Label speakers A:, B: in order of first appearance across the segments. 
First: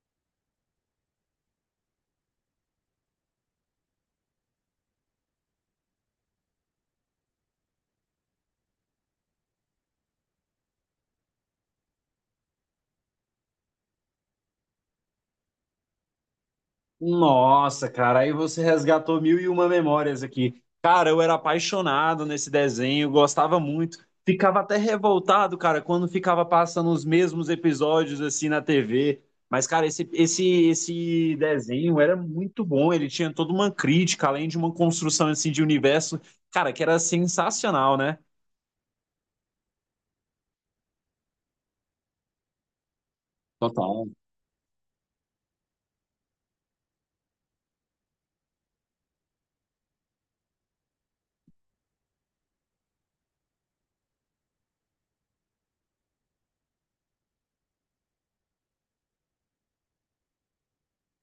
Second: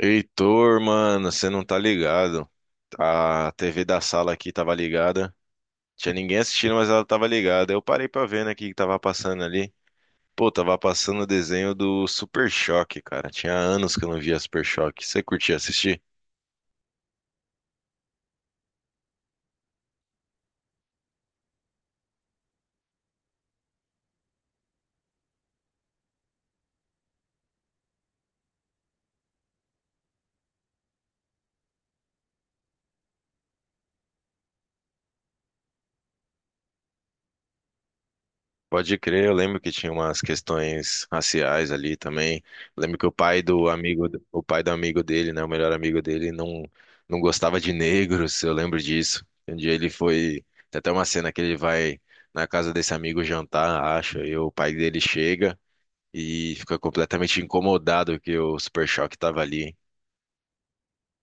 A: Heitor, mano, você não tá ligado. A TV da sala aqui tava ligada. Tinha ninguém assistindo, mas ela tava ligada. Eu parei pra ver, né, o que que tava passando ali. Pô, tava passando o desenho do Super Choque, cara. Tinha anos que eu não via Super Choque. Você curtia assistir?
B: Nossa, cara, aí você resgatou mil e uma memórias aqui. Cara, eu era apaixonado nesse desenho, gostava muito. Ficava até revoltado, cara, quando ficava passando os mesmos episódios assim na TV. Mas, cara, esse desenho era muito bom. Ele tinha toda uma crítica, além de uma construção assim de universo, cara, que era sensacional, né?
A: Pode crer, eu lembro que tinha umas questões raciais ali também. Eu lembro que o pai do amigo,
B: Total.
A: o pai do amigo dele, né, o melhor amigo dele, não, não gostava de negros, eu lembro disso. Um dia ele foi, tem até uma cena que ele vai na casa desse amigo jantar, acho, e o pai dele chega e fica completamente incomodado que o Super Choque tava ali.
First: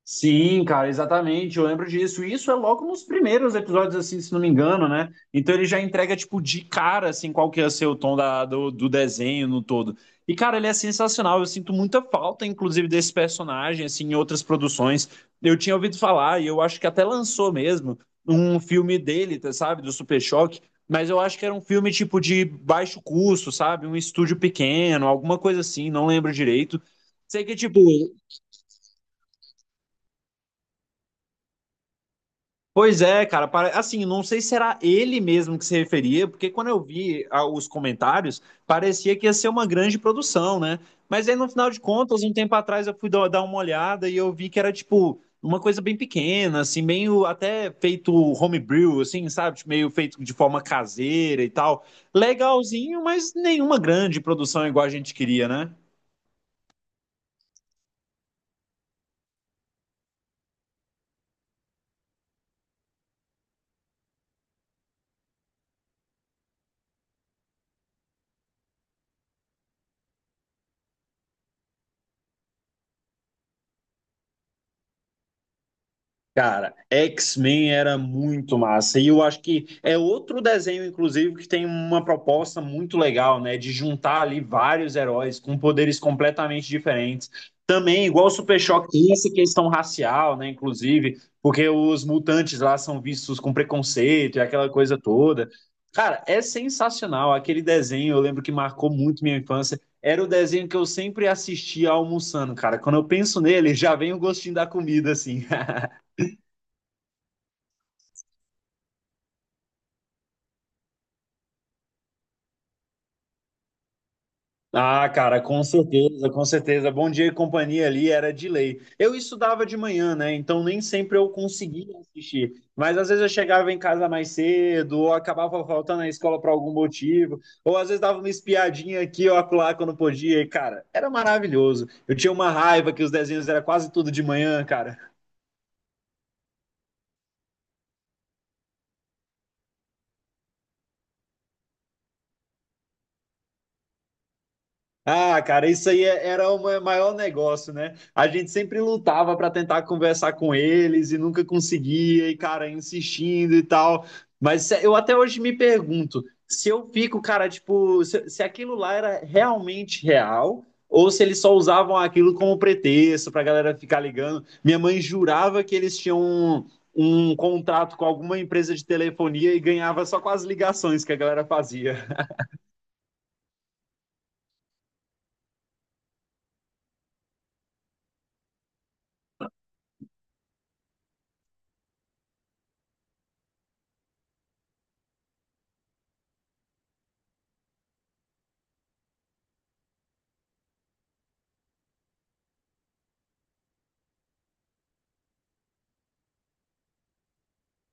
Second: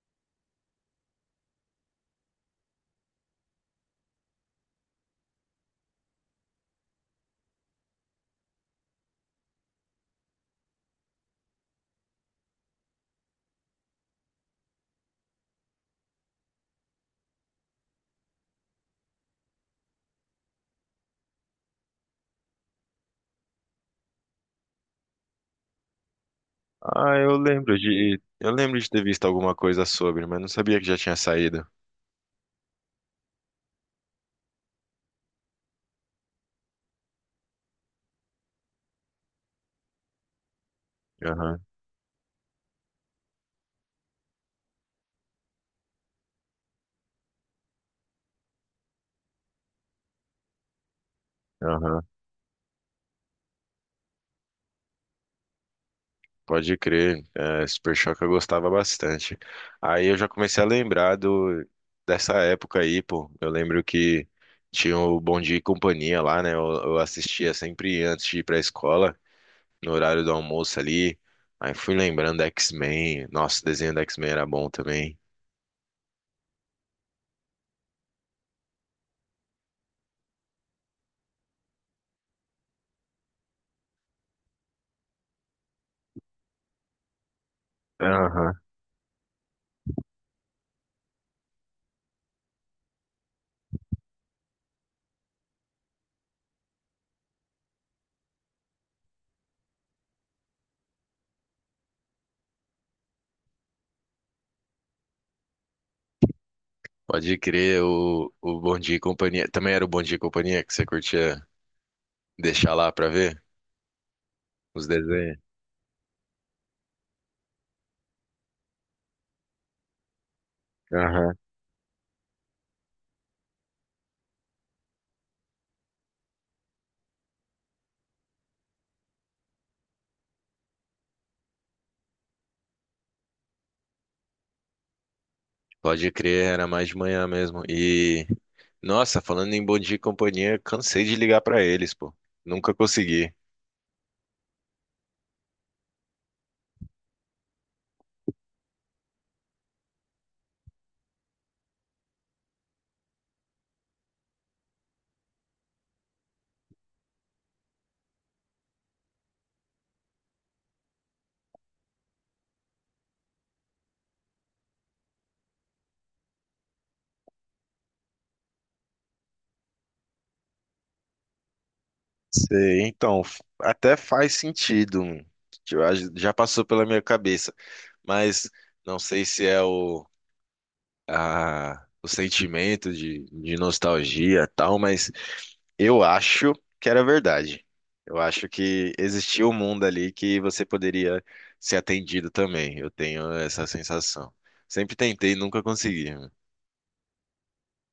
B: Sim, cara, exatamente. Eu lembro disso. E isso é logo nos primeiros episódios, assim, se não me engano, né? Então ele já entrega, tipo, de cara, assim, qual que ia ser o tom do desenho no todo. E, cara, ele é sensacional. Eu sinto muita falta, inclusive, desse personagem, assim, em outras produções. Eu tinha ouvido falar, e eu acho que até lançou mesmo, um filme dele, tá, sabe? Do Super Choque. Mas eu acho que era um filme, tipo, de baixo custo, sabe? Um estúdio pequeno, alguma coisa assim, não lembro direito.
A: Ah,
B: Sei que, tipo,
A: eu lembro de ter visto alguma coisa sobre, mas não sabia que já tinha saído.
B: pois é, cara, pare- assim, não sei se era ele mesmo que se referia, porque quando eu vi os comentários, parecia que ia ser uma grande produção, né? Mas aí, no
A: Aham,
B: final de contas, um tempo atrás eu fui dar uma olhada e eu vi que era, tipo, uma coisa bem pequena, assim, meio até feito homebrew, assim, sabe? Tipo, meio feito de forma caseira e tal.
A: aham.
B: Legalzinho, mas nenhuma grande produção igual a gente queria, né?
A: Pode crer, é, Super Choque eu gostava bastante. Aí eu já comecei a lembrar do, dessa época aí, pô. Eu lembro que tinha o Bom Dia e Companhia lá, né? Eu assistia sempre antes de ir pra escola, no horário do almoço ali. Aí fui lembrando da X-Men. Nossa, o desenho da X-Men era bom também.
B: Cara, X-Men era muito massa. E eu acho que é outro desenho, inclusive, que tem uma proposta muito legal, né? De juntar ali vários heróis com poderes completamente diferentes. Também, igual o
A: Aham.
B: Super Choque, tem essa questão racial, né? Inclusive, porque os mutantes lá são vistos com preconceito e aquela coisa toda. Cara, é sensacional. Aquele desenho, eu lembro que marcou muito minha infância. Era o desenho que eu sempre assistia almoçando, cara. Quando eu penso nele, já vem o gostinho da comida, assim.
A: Pode crer, o Bom Dia e Companhia. Também era o Bom Dia e Companhia que você curtia deixar lá pra ver os
B: Ah,
A: desenhos?
B: cara, com certeza, com certeza. Bom Dia e Companhia ali era de lei. Eu estudava de manhã, né? Então nem sempre eu conseguia assistir. Mas às vezes eu chegava em casa mais cedo, ou acabava faltando na escola por algum motivo, ou às vezes dava uma espiadinha aqui ou acolá quando podia. E, cara, era maravilhoso. Eu tinha uma raiva que os desenhos era quase tudo de manhã, cara.
A: Pode crer, era mais de manhã mesmo. E, nossa, falando em Bom Dia e Companhia, cansei de ligar pra eles, pô. Nunca consegui.
B: Ah, cara, isso aí era o ma- maior negócio, né? A gente sempre lutava para tentar conversar com eles e nunca conseguia, e cara, insistindo e tal. Mas se- eu até hoje me pergunto se eu fico, cara, tipo, se aquilo lá era realmente real ou se eles só usavam aquilo como pretexto pra galera ficar ligando. Minha mãe jurava que eles tinham um, um contrato com alguma empresa de telefonia e ganhava só com as ligações que a galera fazia.
A: Sei, então, até faz sentido. Hum. Eu acho, já passou pela minha cabeça, mas não sei se é o, o sentimento de nostalgia e tal, mas eu acho que era verdade. Eu acho que existia um mundo ali que você poderia ser atendido também. Eu tenho essa sensação. Sempre tentei e nunca consegui, né?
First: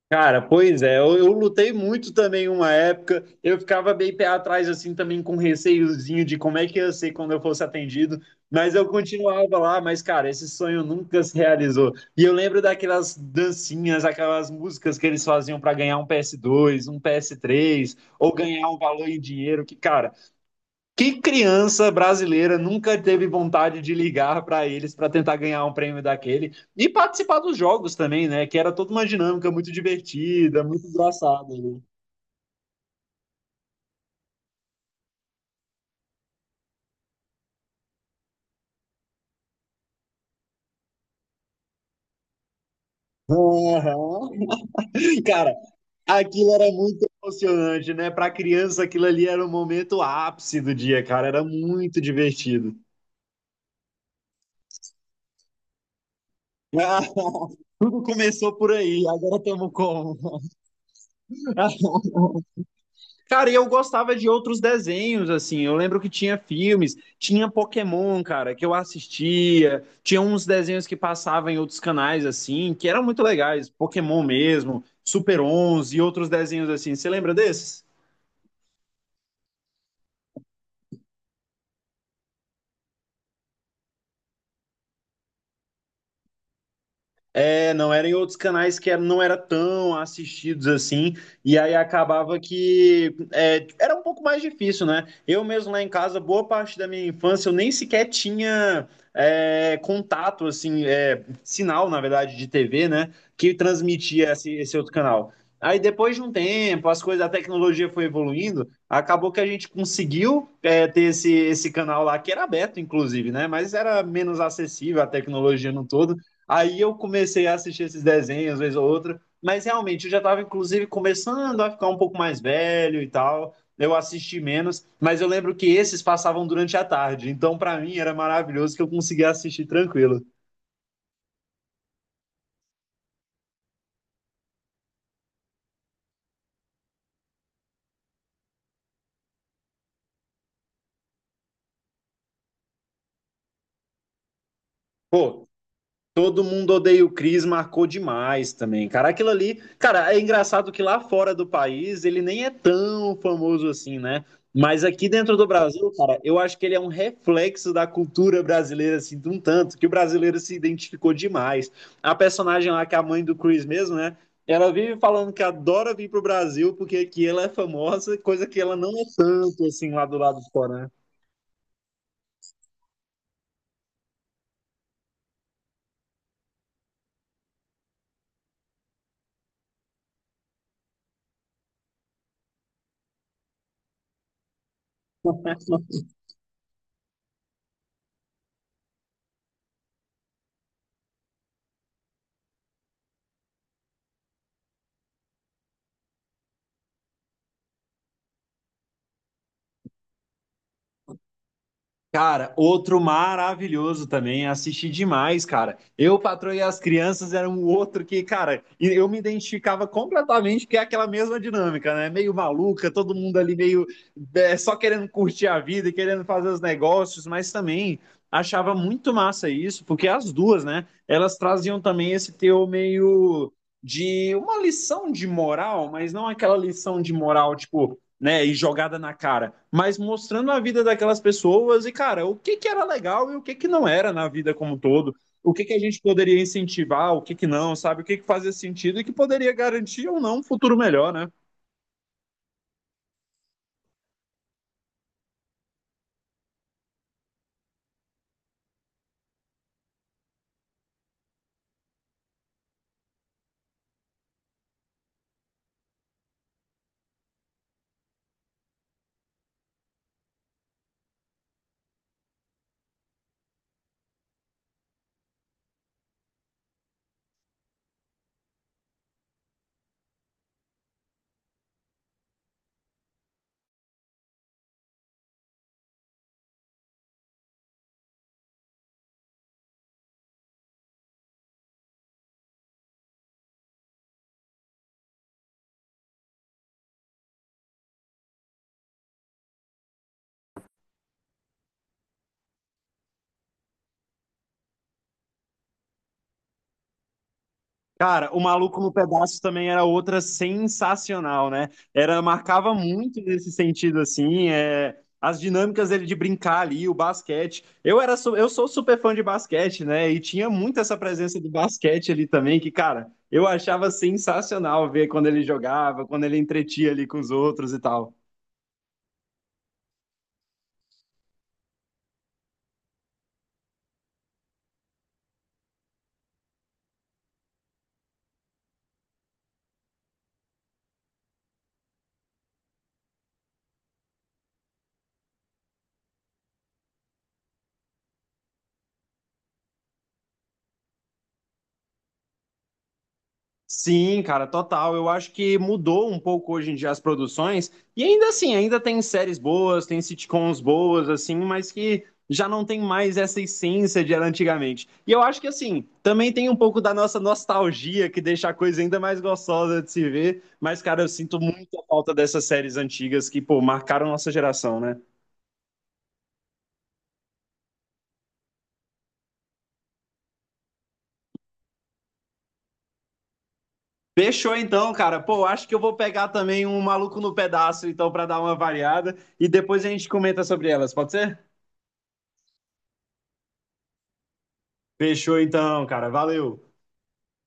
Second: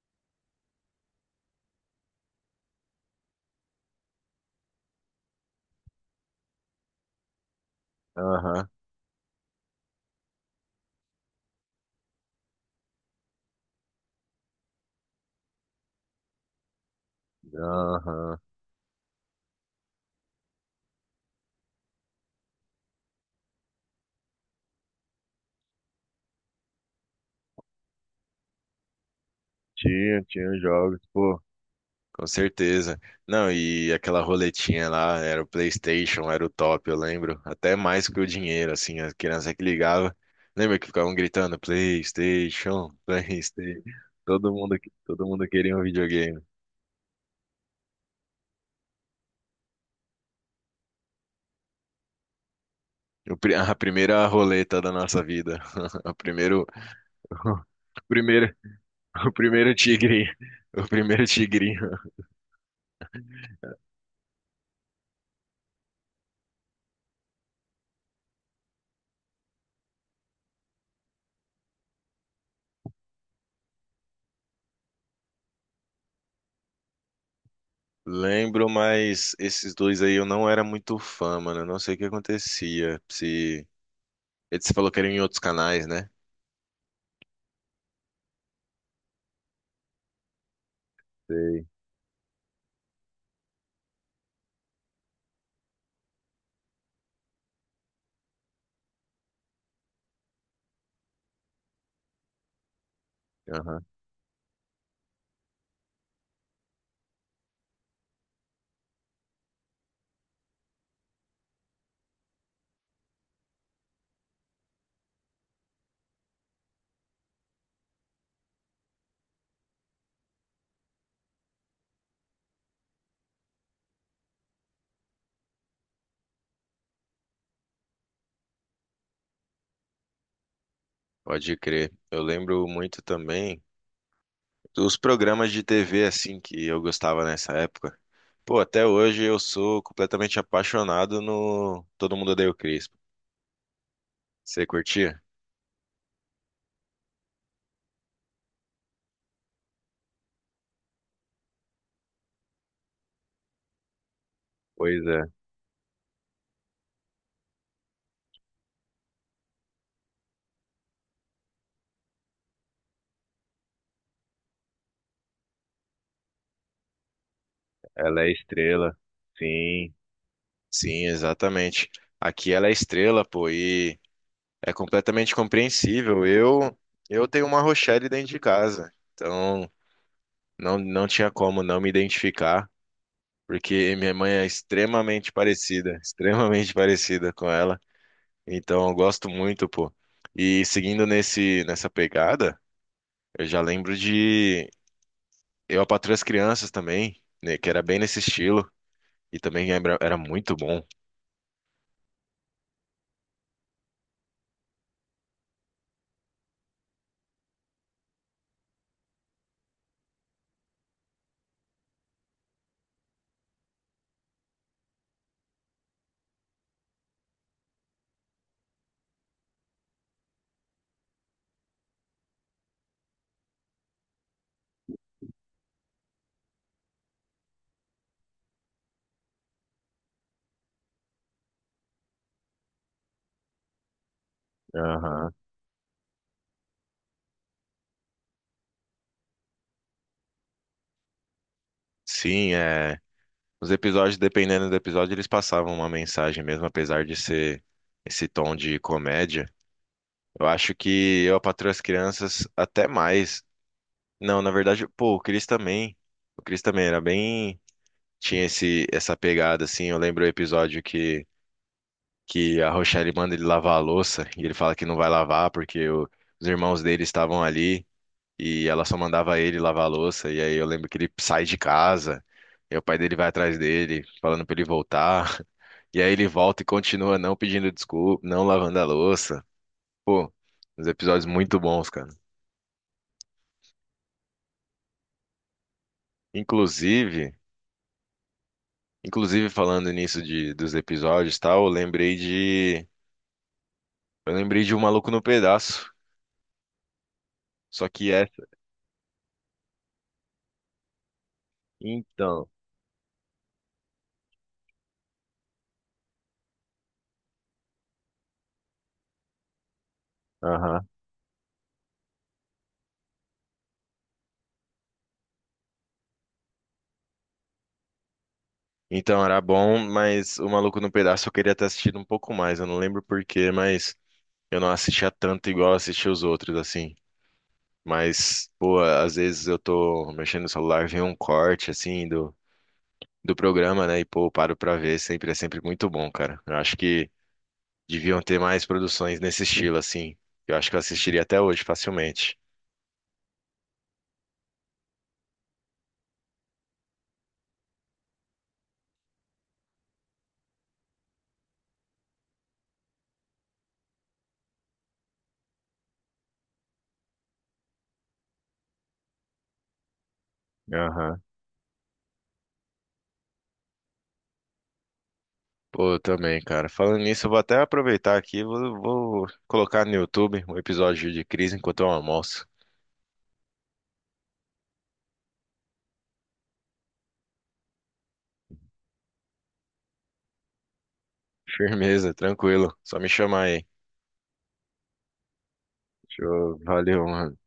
B: Cara, pois é, eu lutei muito também uma época, eu ficava bem pé atrás, assim, também com receiozinho de como é que ia ser quando eu fosse atendido,
A: Aham,
B: mas eu continuava lá, mas, cara, esse sonho nunca se realizou. E eu lembro daquelas dancinhas, aquelas músicas que eles faziam para ganhar um PS2, um PS3, ou
A: aham.
B: ganhar um valor em dinheiro, que, cara, que criança brasileira nunca teve vontade de ligar para eles para tentar ganhar um prêmio daquele e participar dos jogos também, né? Que era toda uma dinâmica muito
A: Tinha, tinha
B: divertida, muito
A: jogos, pô.
B: engraçada, né?
A: Com certeza. Não, e aquela roletinha lá, era o PlayStation, era o top, eu lembro. Até mais que o dinheiro, assim, a criança que ligava. Lembra que ficavam gritando PlayStation, PlayStation.
B: Aham.
A: Todo mundo, todo mundo
B: Cara,
A: queria um videogame.
B: aquilo era muito emocionante, né? Para criança, aquilo ali era o momento ápice do dia, cara. Era muito divertido.
A: A primeira roleta da nossa vida. O primeiro,
B: Tudo
A: o primeiro,
B: começou por aí,
A: o
B: agora estamos
A: primeiro tigre.
B: como?
A: O primeiro tigrinho.
B: Cara, e eu gostava de outros desenhos, assim. Eu lembro que tinha filmes, tinha Pokémon, cara, que eu assistia. Tinha uns desenhos que passavam em outros canais, assim, que eram muito legais. Pokémon mesmo, Super 11 e outros desenhos assim. Você lembra desses?
A: Lembro, mas esses dois aí eu não era muito fã, mano. Eu não sei o que acontecia. Se... você falou que era em outros canais, né?
B: É, não era em outros canais, que não era tão assistidos assim, e
A: Sei.
B: aí acabava que era um pouco mais difícil, né? Eu mesmo lá em casa, boa parte da minha infância, eu nem sequer tinha contato, assim, sinal, na verdade, de TV, né? Que
A: Aham.
B: transmitia esse outro canal. Aí depois de um tempo, as coisas, a tecnologia foi evoluindo, acabou que a gente conseguiu ter esse canal lá, que era aberto, inclusive, né? Mas era menos acessível a tecnologia no todo. Aí eu comecei a assistir esses desenhos, vez ou outra, mas realmente eu já estava, inclusive, começando a ficar um pouco mais velho e tal. Eu assisti menos, mas eu lembro que esses passavam durante a tarde, então para mim era maravilhoso que eu conseguia assistir tranquilo.
A: Pode crer. Eu lembro muito também. Os programas de TV, assim, que eu gostava nessa época. Pô, até hoje eu sou completamente apaixonado no Todo Mundo Odeia o Chris. Você curtia?
B: Pô, Todo Mundo Odeia o Chris marcou demais também. Cara, aquilo ali. Cara, é engraçado que lá fora do país ele nem é tão famoso assim, né? Mas
A: Pois
B: aqui
A: é,
B: dentro do Brasil, cara, eu acho que ele é um reflexo da cultura brasileira, assim, de um tanto, que o brasileiro se identificou demais. A personagem lá, que é a mãe do Chris mesmo, né? Ela vive falando que adora vir pro Brasil porque aqui ela é famosa,
A: ela é
B: coisa que ela não
A: estrela.
B: é tanto, assim,
A: Sim,
B: lá do lado de fora, né?
A: sim, exatamente. Aqui ela é estrela, pô, e é completamente compreensível. Eu tenho uma Rochelle dentro de casa, então não, não tinha como não me identificar, porque minha mãe é extremamente parecida, extremamente parecida com ela. Então eu gosto muito, pô. E seguindo nesse nessa pegada, eu já lembro de eu, a Patroa e as Crianças também, né, que era bem nesse estilo e também era muito bom.
B: Cara, outro maravilhoso também, assisti demais, cara. Eu, Patroa e as Crianças era um outro que, cara, e eu me identificava completamente, porque é aquela mesma dinâmica, né? Meio maluca, todo mundo ali meio só querendo curtir a vida, e querendo fazer os negócios, mas também achava muito massa isso, porque as duas, né? Elas traziam também esse teu meio de uma lição de moral, mas não aquela lição de moral, tipo né, e jogada na cara, mas mostrando a vida daquelas pessoas e, cara, o que que era legal e o que que não era na vida como um todo,
A: Aham.
B: o que que a gente poderia incentivar, o que que não, sabe, o que que fazia sentido e que poderia garantir ou não um futuro melhor, né?
A: Sim, é, os episódios, dependendo do episódio, eles passavam uma mensagem mesmo, apesar de ser esse tom de comédia. Eu acho que Eu, a Patroa e as Crianças até mais. Não, na verdade, pô, o Chris também. O Chris também era bem, tinha esse essa pegada assim. Eu lembro o episódio que a Rochelle manda ele lavar a louça e ele fala que não vai lavar porque os irmãos dele estavam ali e ela só mandava ele lavar a louça. E aí eu lembro que ele sai de casa e o pai dele vai atrás dele falando pra ele voltar. E aí ele volta e continua não pedindo desculpa, não lavando a louça. Pô, uns episódios muito bons, cara. Inclusive, inclusive falando nisso de, dos episódios e tal, eu lembrei de O Maluco no Pedaço. Só que
B: Cara, o
A: essa,
B: Maluco no Pedaço também era outra sensacional, né? Era,
A: então,
B: marcava muito nesse sentido, assim, as dinâmicas dele de brincar ali, o basquete. Eu era, eu sou super fã de basquete, né? E tinha muito
A: aham.
B: essa presença do basquete ali também, que, cara, eu achava sensacional ver quando ele jogava, quando ele entretia ali com os outros e tal.
A: Então era bom, mas o Maluco no Pedaço eu queria ter assistido um pouco mais. Eu não lembro por quê, mas eu não assistia tanto igual eu assistia os outros, assim. Mas, pô, às vezes eu tô mexendo no celular, vem um corte, assim, do, do programa, né? E, pô, eu paro pra ver, sempre é sempre muito bom, cara. Eu acho que deviam ter mais produções nesse estilo, assim. Eu acho que eu assistiria até hoje facilmente.
B: Sim, cara, total. Eu acho que mudou um pouco hoje em dia as produções. E ainda assim, ainda tem séries boas, tem sitcoms boas, assim, mas que já não tem mais essa essência de era antigamente. E eu acho que, assim, também tem um pouco da nossa nostalgia que deixa a coisa ainda mais gostosa de se ver. Mas, cara, eu
A: Aham.
B: sinto muita falta dessas séries antigas que, pô, marcaram nossa geração, né?
A: Pô, eu também, cara. Falando nisso, eu vou até aproveitar aqui, vou colocar no YouTube um episódio de crise enquanto eu almoço.
B: Fechou então, cara. Pô, acho que eu vou pegar também um Maluco no Pedaço, então, pra dar uma variada. E depois a gente comenta sobre elas, pode ser?
A: Firmeza, tranquilo. Só me chamar aí.
B: Fechou então, cara.
A: Show,
B: Valeu.
A: valeu, mano.